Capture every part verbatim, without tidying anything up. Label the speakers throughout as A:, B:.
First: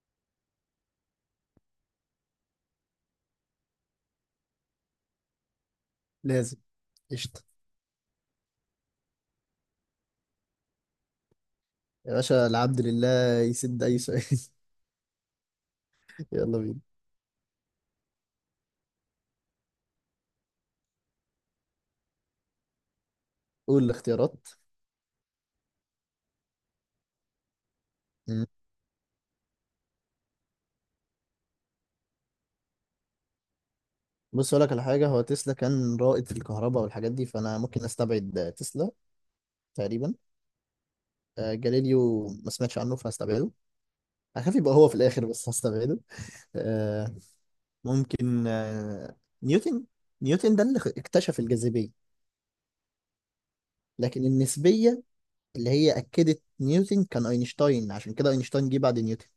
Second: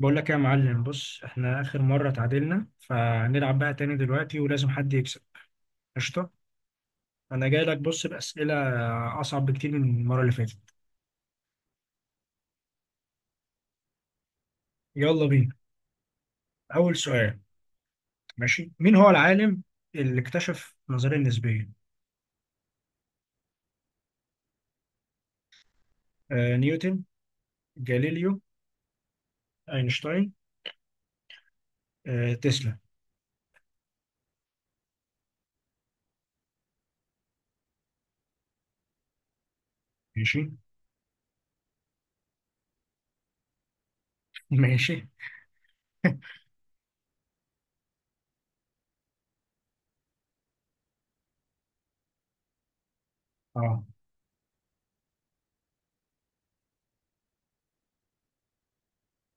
A: بقول لك يا معلم، بص احنا اخر مرة تعادلنا، فهنلعب بقى تاني دلوقتي ولازم حد يكسب. قشطة.
B: لازم. قشطة.
A: انا جاي لك بص بأسئلة اصعب بكتير من المرة اللي فاتت.
B: يا باشا العبد لله يسد أي سؤال.
A: يلا بينا.
B: يلا بينا.
A: اول سؤال: ماشي، مين هو العالم اللي اكتشف النظرية النسبية؟
B: قول الاختيارات.
A: آه، نيوتن، جاليليو،
B: مم.
A: اينشتاين، آه تسلا.
B: بص أقول لك على حاجة، هو تسلا كان رائد في الكهرباء والحاجات دي، فأنا ممكن أستبعد تسلا تقريبا.
A: ماشي
B: آه جاليليو ما سمعتش عنه فهستبعده. هخاف يبقى هو في
A: ماشي.
B: الآخر بس هستبعده. آه ممكن آه نيوتن نيوتن ده اللي اكتشف الجاذبية.
A: اه
B: لكن النسبية اللي هي أكدت نيوتن كان أينشتاين، عشان كده أينشتاين جه بعد نيوتن.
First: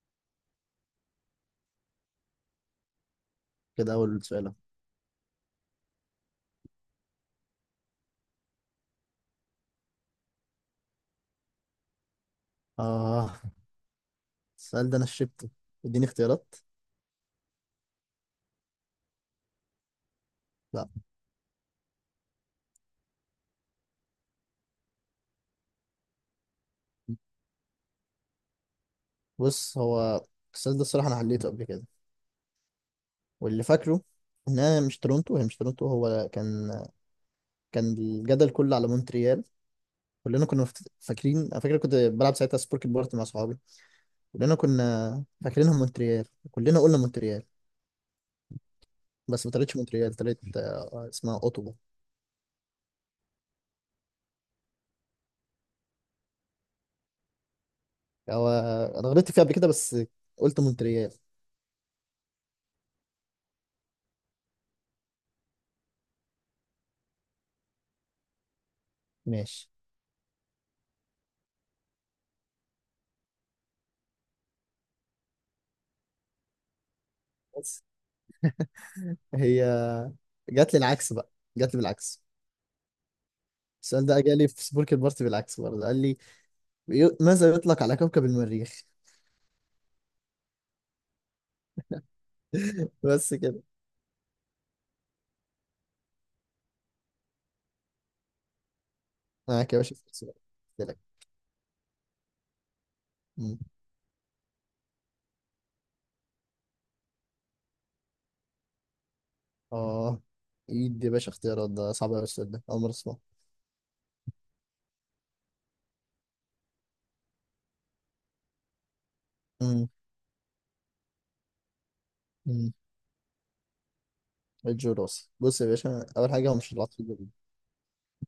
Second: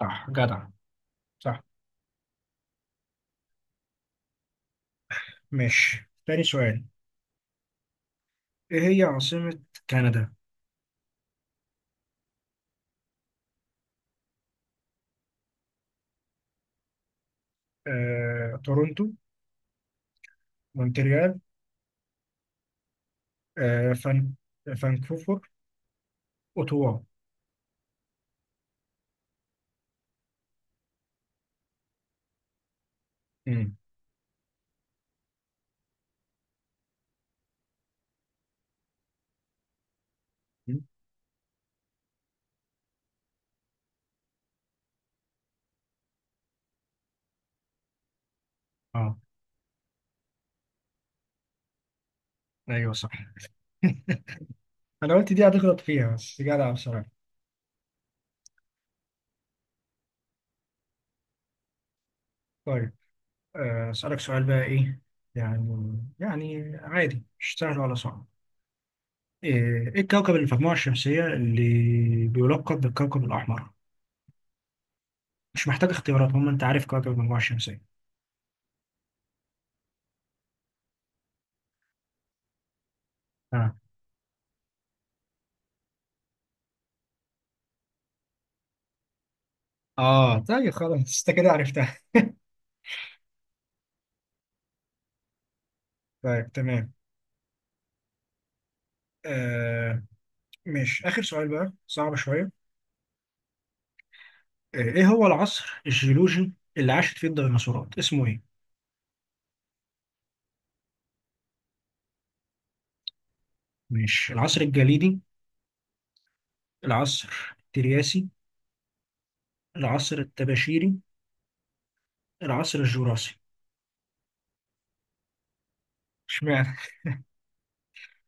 A: صح، جدع، صح.
B: كده أول سؤال أهو.
A: ماشي، تاني سؤال: ايه هي عاصمة كندا؟
B: آه السؤال ده انا شربته. اديني اختيارات.
A: آه، تورونتو،
B: لا.
A: مونتريال، آه فان... فانكوفر، أوتوا.
B: بص هو السؤال ده الصراحه انا حليته قبل كده، واللي
A: مم.
B: فاكره ان انا مش تورونتو، هي مش تورونتو. هو كان كان الجدل كله على مونتريال. كلنا كنا مفت- فاكرين. انا فاكر كنت بلعب ساعتها سبورك بورت مع صحابي. كلنا كنا فاكرينها مونتريال، كلنا قلنا مونتريال.
A: اه
B: بس ما طلعتش مونتريال، طلعت، آه، اسمها اوتوا.
A: ايوه صح انا قلت دي هتغلط فيها، بس جدع بصراحة.
B: هو انا غلطت فيها قبل كده، بس قلت مونتريال.
A: طيب آه، اسألك سؤال بقى، ايه يعني، يعني عادي، مش سهل ولا صعب. ايه
B: ماشي،
A: إيه الكوكب اللي في المجموعة الشمسية اللي بيلقب بالكوكب الأحمر؟ مش محتاج اختيارات، هم انت عارف كوكب المجموعة الشمسية.
B: بس هي جات لي العكس بقى، جات لي بالعكس.
A: اه.
B: السؤال ده جالي في سبورك البارتي بالعكس برضه، قال لي بيو- ماذا يطلق على كوكب المريخ.
A: اه طيب خلاص، انت كده عرفتها.
B: بس كده.
A: طيب تمام.
B: معاك يا باشا
A: آه.
B: في السؤال. قلت لك.
A: مش آخر سؤال بقى، صعب شوية.
B: مم.
A: آه، ايه هو العصر الجيولوجي اللي عاشت فيه الديناصورات، اسمه ايه؟
B: اه، ايد يا باشا اختيارات، ده صعب قوي السؤال ده، اول مره اسمعه.
A: ماشي: العصر الجليدي، العصر الترياسي،
B: مم.
A: العصر الطباشيري،
B: مم.
A: العصر الجوراسي.
B: الجوراس. بص يا باشا، اول حاجه هو مش
A: اشمعنى؟
B: العطف الجوي.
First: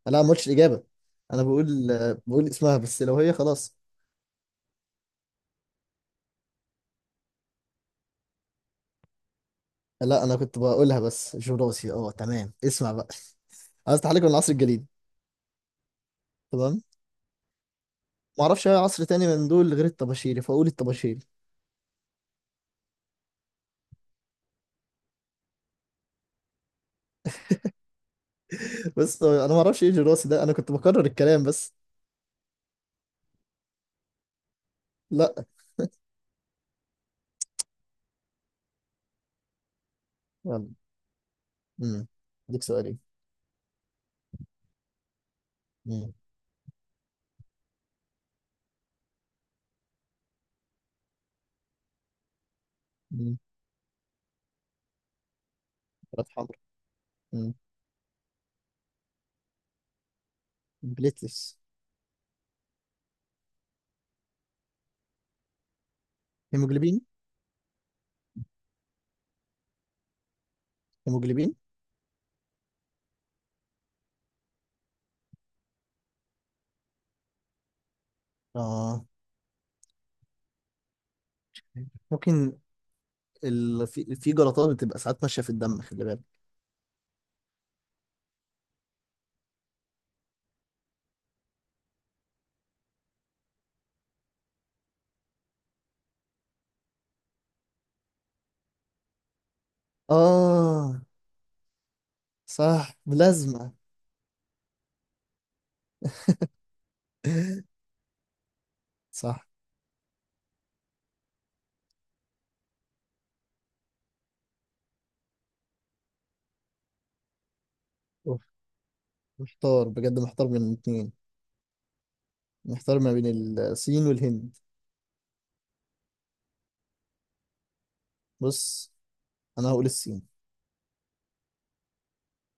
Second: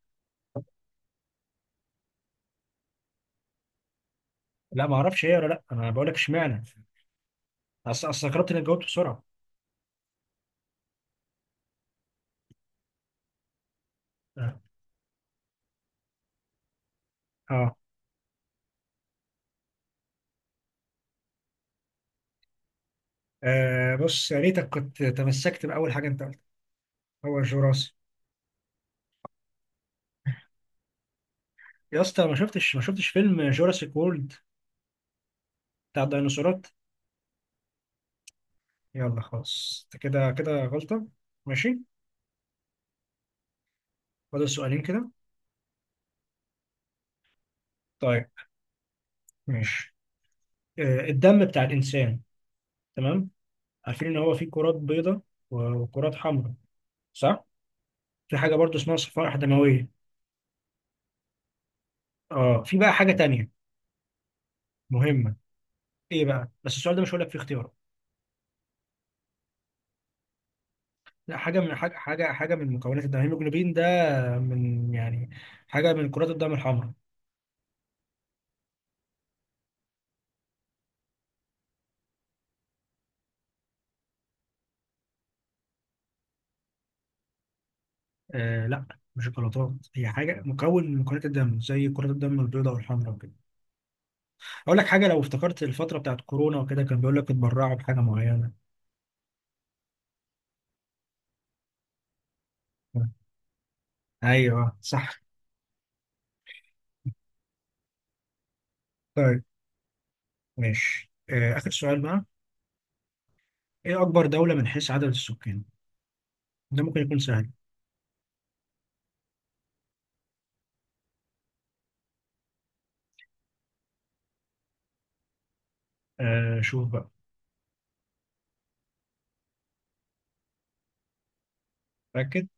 B: لا، ما قلتش الاجابه، انا بقول بقول اسمها بس، لو هي خلاص.
A: لا ما اعرفش ايه ولا لا، انا بقول لك اشمعنى. اصل اصل استغربت انك جاوبت بسرعه.
B: لا انا كنت بقولها بس، جوراسي. اه تمام، اسمع بقى، عايز تحليق من
A: اه.
B: العصر الجليدي. تمام.
A: آه.
B: ما اعرفش اي عصر تاني من دول غير الطباشيري، فاقول الطباشيري.
A: آه، بص يا ريتك كنت تمسكت باول حاجه انت قلتها، هو الجوراسي.
B: بس انا ما اعرفش ايه جراسي ده، انا كنت بكرر الكلام بس.
A: يا اسطى ما شفتش ما شفتش فيلم جوراسيك وورلد
B: لا.
A: بتاع الديناصورات؟ يلا خلاص، أنت كده كده
B: يلا.
A: غلطه. ماشي.
B: امم. اديك سؤالي.
A: فاضل سؤالين كده.
B: امم.
A: طيب ماشي. آه، الدم بتاع الانسان، تمام،
B: امم.
A: عارفين ان هو فيه كرات بيضاء وكرات
B: كرات
A: حمراء،
B: حمراء.
A: صح؟
B: امم.
A: في حاجه برضو اسمها صفائح دمويه.
B: بليتس.
A: اه، في بقى حاجه تانية مهمه، ايه بقى؟ بس السؤال
B: هيموجلوبين.
A: ده مش هقول لك فيه اختيارات. لا،
B: هيموجلوبين.
A: حاجه من حاجه، حاجه حاجه من مكونات الدم، الهيموجلوبين ده آه، من يعني حاجه من كرات الدم الحمراء.
B: اه ممكن، ال... في في جلطات بتبقى ساعات ماشيه في الدم، خلي بالك.
A: آه لا، مش الجلطات، هي حاجه مكون من مكونات الدم زي كرات الدم البيضاء والحمراء وكده. اقول لك حاجه، لو افتكرت الفتره بتاعت كورونا وكده، كان بيقول لك اتبرعوا بحاجه معينه.
B: اه صح،
A: آه،
B: ملازمه.
A: ايوه صح. طيب
B: صح.
A: ماشي. آه، آخر سؤال بقى: إيه أكبر دولة من حيث عدد السكان؟ ده ممكن يكون سهل.
B: أوف. محتار بجد، محتار بين الاثنين، محتار ما بين الصين والهند.
A: آه شوف بقى.
B: بص انا هقول الصين.
A: متأكد؟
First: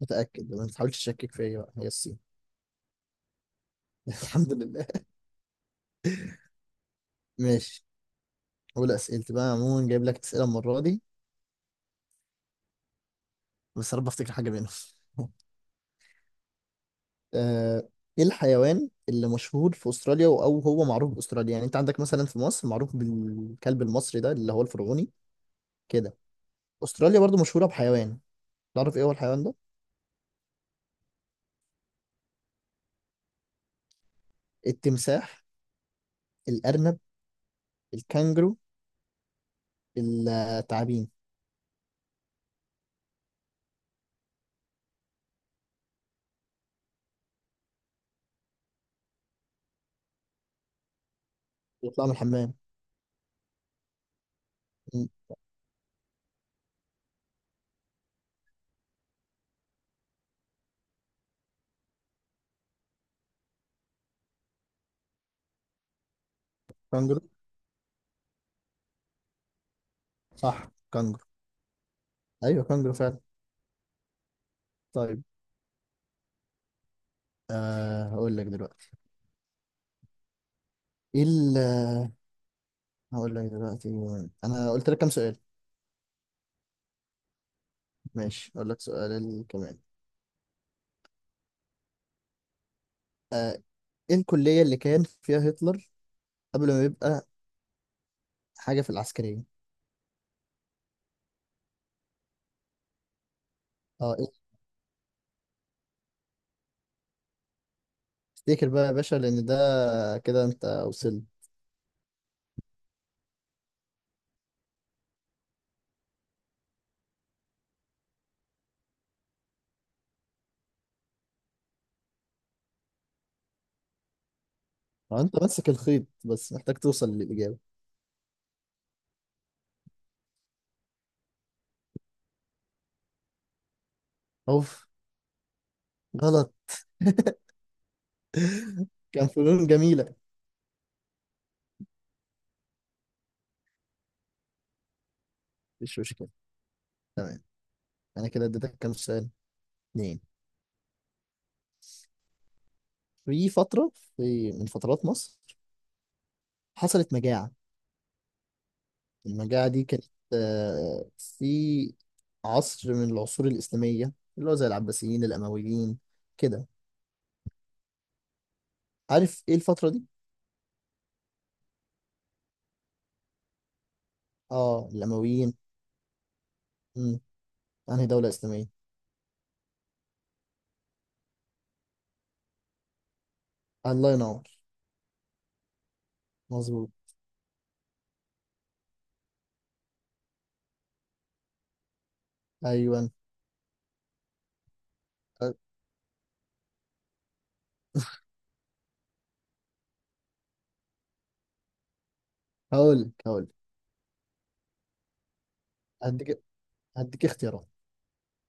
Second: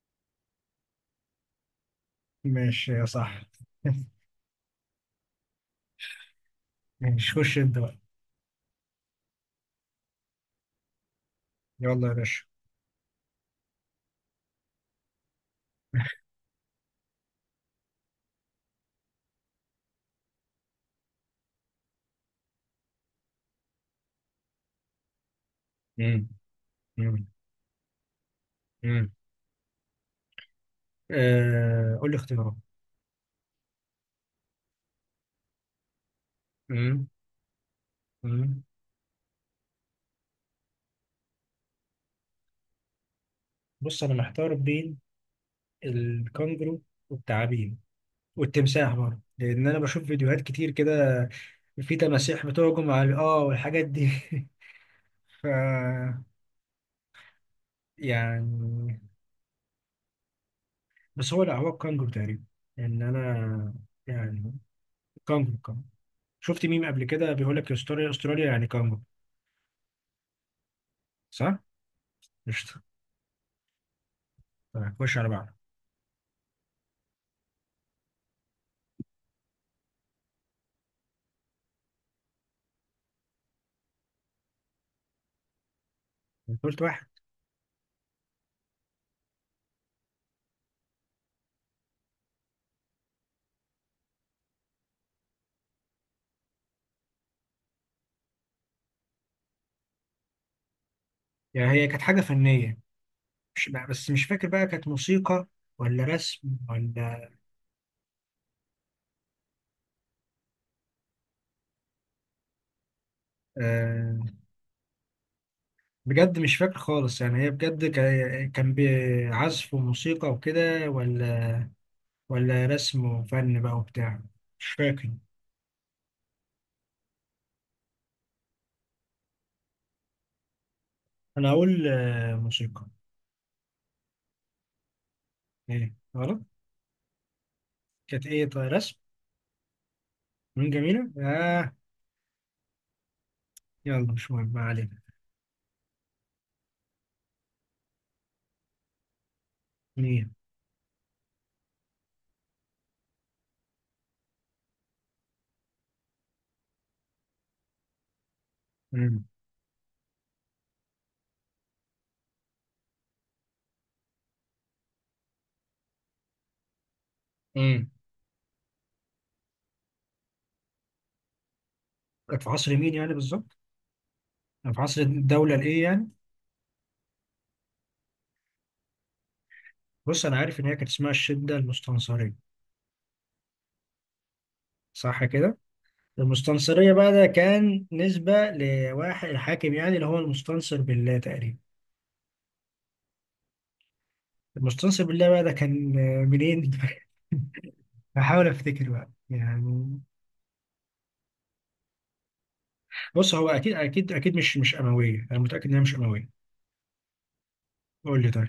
B: متاكد، ما تحاولش تشكك فيا بقى، هي الصين.
A: ماشي يا صح.
B: الحمد لله.
A: ماشي، خش أنت
B: ماشي.
A: بقى.
B: أول أسئلتي بقى، عموما جايب لك أسئلة المرة دي،
A: يلا يا باشا.
B: بس يا رب أفتكر حاجة منهم. آه، إيه الحيوان اللي مشهور في أستراليا، أو هو معروف بأستراليا؟ يعني أنت عندك مثلا في مصر معروف بالكلب المصري ده اللي هو الفرعوني كده.
A: مم.
B: أستراليا
A: مم.
B: برضو مشهورة بحيوان، تعرف إيه
A: مم.
B: هو الحيوان ده؟
A: آه قول لي اختيارات.
B: التمساح، الأرنب،
A: مم.
B: الكانجرو،
A: مم.
B: التعابين.
A: بص أنا محتار بين الكنجرو والتعابين والتمساح برضه، لأن أنا بشوف فيديوهات كتير كده، في
B: بيطلع من
A: تماسيح
B: الحمام.
A: بتهجم على آه والحاجات دي
B: م،
A: ف يعني، بس هو لا، هو الكانجرو تقريبا، ان انا يعني. كانجرو كانجرو، شفت ميم قبل
B: كانجرو،
A: كده بيقول لك استراليا استراليا يعني كانجرو.
B: صح كانجرو.
A: صح؟
B: أيوه
A: قشطه.
B: كانجرو فعلا.
A: طيب، خش
B: طيب.
A: على بعض.
B: آه هقول لك دلوقتي. إيه ال- هقول لك دلوقتي. أنا قلت لك كام سؤال؟
A: قلت واحد.
B: ماشي اقول لك سؤال كمان. آه ايه الكلية اللي كان فيها هتلر قبل ما يبقى حاجة في العسكرية؟
A: يعني هي كانت حاجه فنيه، مش بس
B: اه
A: مش
B: إيه؟
A: فاكر بقى، كانت موسيقى ولا رسم ولا.
B: افتكر بقى يا باشا لان ده كده انت وصلت.
A: آه. بجد مش فاكر خالص، يعني هي بجد كا- كان بعزف وموسيقى وكده، ولا ولا رسم وفن بقى وبتاع، مش فاكر.
B: آه، انت ماسك الخيط، بس محتاج توصل للإجابة.
A: انا هقول آه موسيقى.
B: اوف
A: ايه غلط؟
B: غلط.
A: كانت ايه طيب، رسم؟
B: كان فنون جميلة.
A: مين جميلة؟ آه، يلا مش مهم، ما علينا.
B: مش مشكلة. تمام. أنا كده اديتك كام سؤال؟ اتنين.
A: مين؟
B: في فترة، في من فترات مصر حصلت مجاعة.
A: مم.
B: المجاعة دي كانت، آه، في عصر من العصور الإسلامية اللي هو زي العباسيين الأمويين كده.
A: مم.
B: عارف ايه الفترة دي؟
A: كانت في عصر مين يعني بالظبط؟ كانت في
B: اه
A: عصر الدولة
B: الأمويين.
A: الإيه يعني؟
B: امم. انهي دولة إسلامية؟
A: بص أنا عارف إن هي كانت اسمها الشدة المستنصرية.
B: الله ينور.
A: صح كده؟
B: مظبوط.
A: المستنصرية بقى، ده كان نسبة لواحد الحاكم يعني، اللي هو المستنصر بالله تقريبا.
B: أيوه.
A: المستنصر بالله بقى، ده كان آه، منين؟ بحاول أفتكر بقى يعني.
B: هقول
A: بص، هو
B: هقول
A: أكيد أكيد أكيد مش مش أموية، أنا متأكد إن هي مش أموية.
B: هديك هديك اختيارات.
A: قول لي طيب.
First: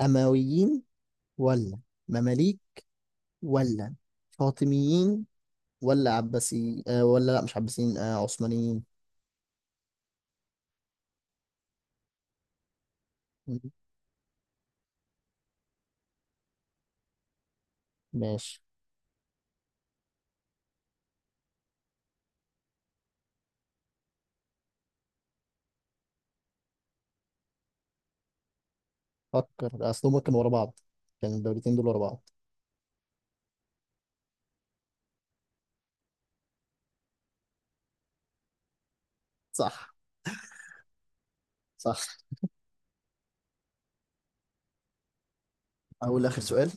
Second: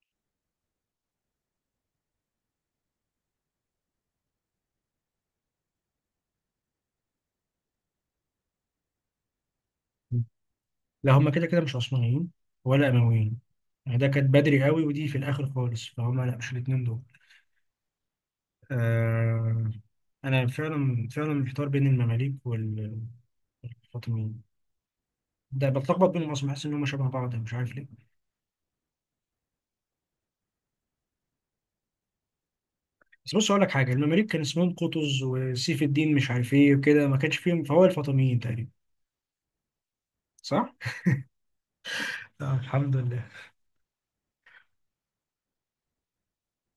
B: أمويين، ولا مماليك، ولا فاطميين، ولا عباسي، آه ولا، لا مش عباسيين، آه عثمانيين.
A: لا هم كده كده مش عثمانيين ولا أمويين،
B: مم.
A: يعني ده كانت بدري قوي ودي في الآخر خالص، فهم لا مش الاتنين دول.
B: ماشي.
A: آه، أنا فعلا فعلا محتار بين المماليك وال- والفاطميين، ده بتلخبط بينهم أصلا، بحس إن هم شبه بعض مش عارف ليه.
B: فكر أصلهم كانوا ورا بعض، كان الدولتين دول ورا بعض.
A: بس بص أقول لك حاجة، المماليك كان اسمهم قطز وسيف الدين مش عارف إيه وكده، ما كانش فيهم، فهو الفاطميين تقريبا.
B: صح.
A: صح؟
B: صح.
A: آه، الحمد لله.
B: أقول آخر سؤال.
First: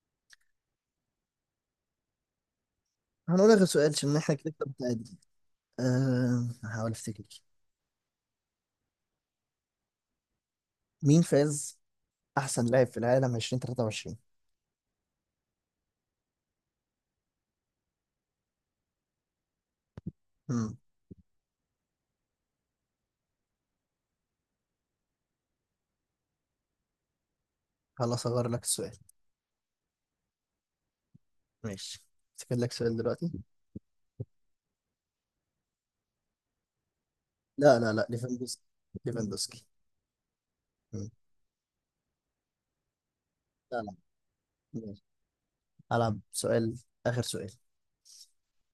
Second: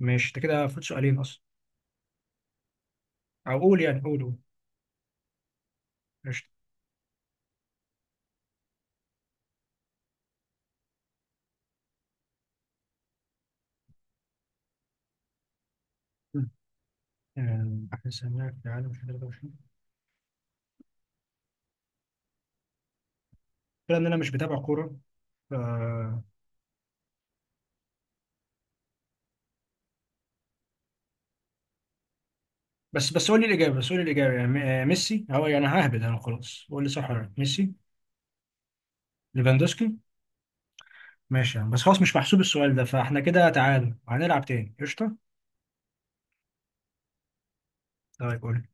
A: ماشي أنت كده فوت سؤالين أصلا.
B: هنقول
A: أو
B: آخر
A: قول
B: سؤال
A: يعني،
B: عشان
A: قول
B: احنا
A: قول.
B: كده كده متعادل. أه
A: قشطة.
B: هحاول أفتكر. مين فاز احسن لاعب في العالم ألفين وتلاتة وعشرين؟
A: آه، أحسن لاعب في العالم في ثلاثة وعشرين.
B: امم.
A: كده ان انا مش بتابع كوره، ف...
B: خلاص اغير لك السؤال. ماشي، افتكر لك سؤال
A: بس بس
B: دلوقتي.
A: قول لي الاجابه، بس قول لي الاجابه يعني م- آه، ميسي هو يعني؟ ههبد انا، خلاص قول لي صح ولا لا، ميسي؟
B: لا لا لا، ليفاندوسكي، ليفاندوسكي.
A: ليفاندوسكي.
B: مم.
A: ماشي يا عم، بس خلاص مش محسوب السؤال ده، فاحنا كده
B: لا
A: تعادل،
B: لا.
A: هنلعب تاني.
B: ماشي.
A: قشطه.
B: هلعب سؤال، اخر سؤال.
A: طيب قول لي.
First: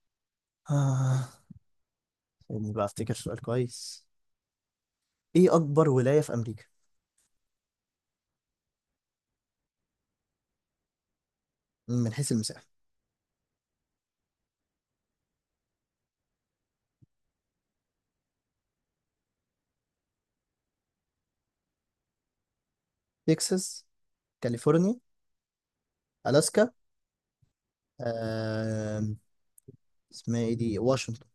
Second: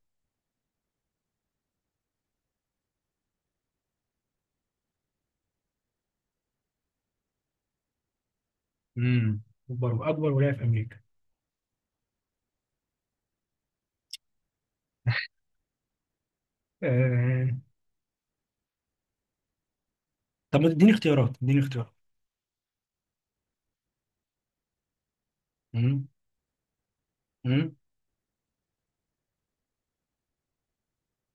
B: آه. سيبني بقى افتكر سؤال كويس. ايه اكبر ولاية في امريكا
A: امم، اكبر اكبر ولايه في امريكا.
B: من حيث المساحة؟
A: آه... طب ما تديني اختيارات، اديني اختيارات.
B: تكساس، كاليفورنيا،
A: امم.
B: الاسكا،
A: امم.
B: آه... اسمها ايه دي، واشنطن.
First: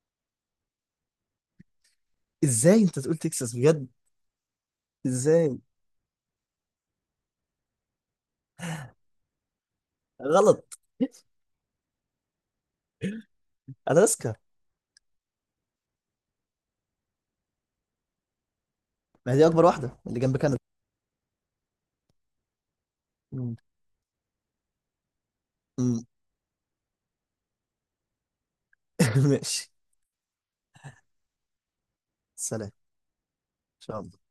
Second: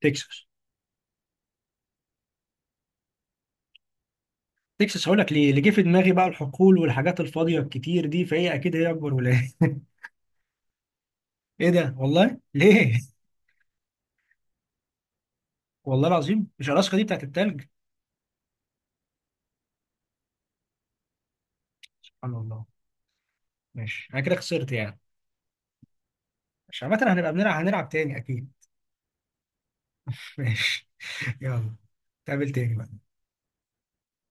A: تكساس.
B: ازاي انت تقول تكساس بجد؟
A: تكساس هقول لك ليه،
B: ازاي،
A: اللي جه في دماغي بقى الحقول والحاجات الفاضيه الكتير دي، فهي اكيد هي اكبر ولايه
B: غلط.
A: ايه ده والله، ليه؟
B: الاسكا.
A: والله العظيم مش الاسكا دي بتاعت التلج.
B: ما هي دي اكبر واحدة اللي جنب كندا.
A: سبحان الله.
B: مم.
A: ماشي، انا كده خسرت يعني.
B: مم.
A: مش عامة، هنبقى بنلعب، هنلعب تاني اكيد.
B: ماشي.
A: ماشي. يلا، نتقابل
B: سلام
A: تاني
B: ان
A: بقى.
B: شاء الله.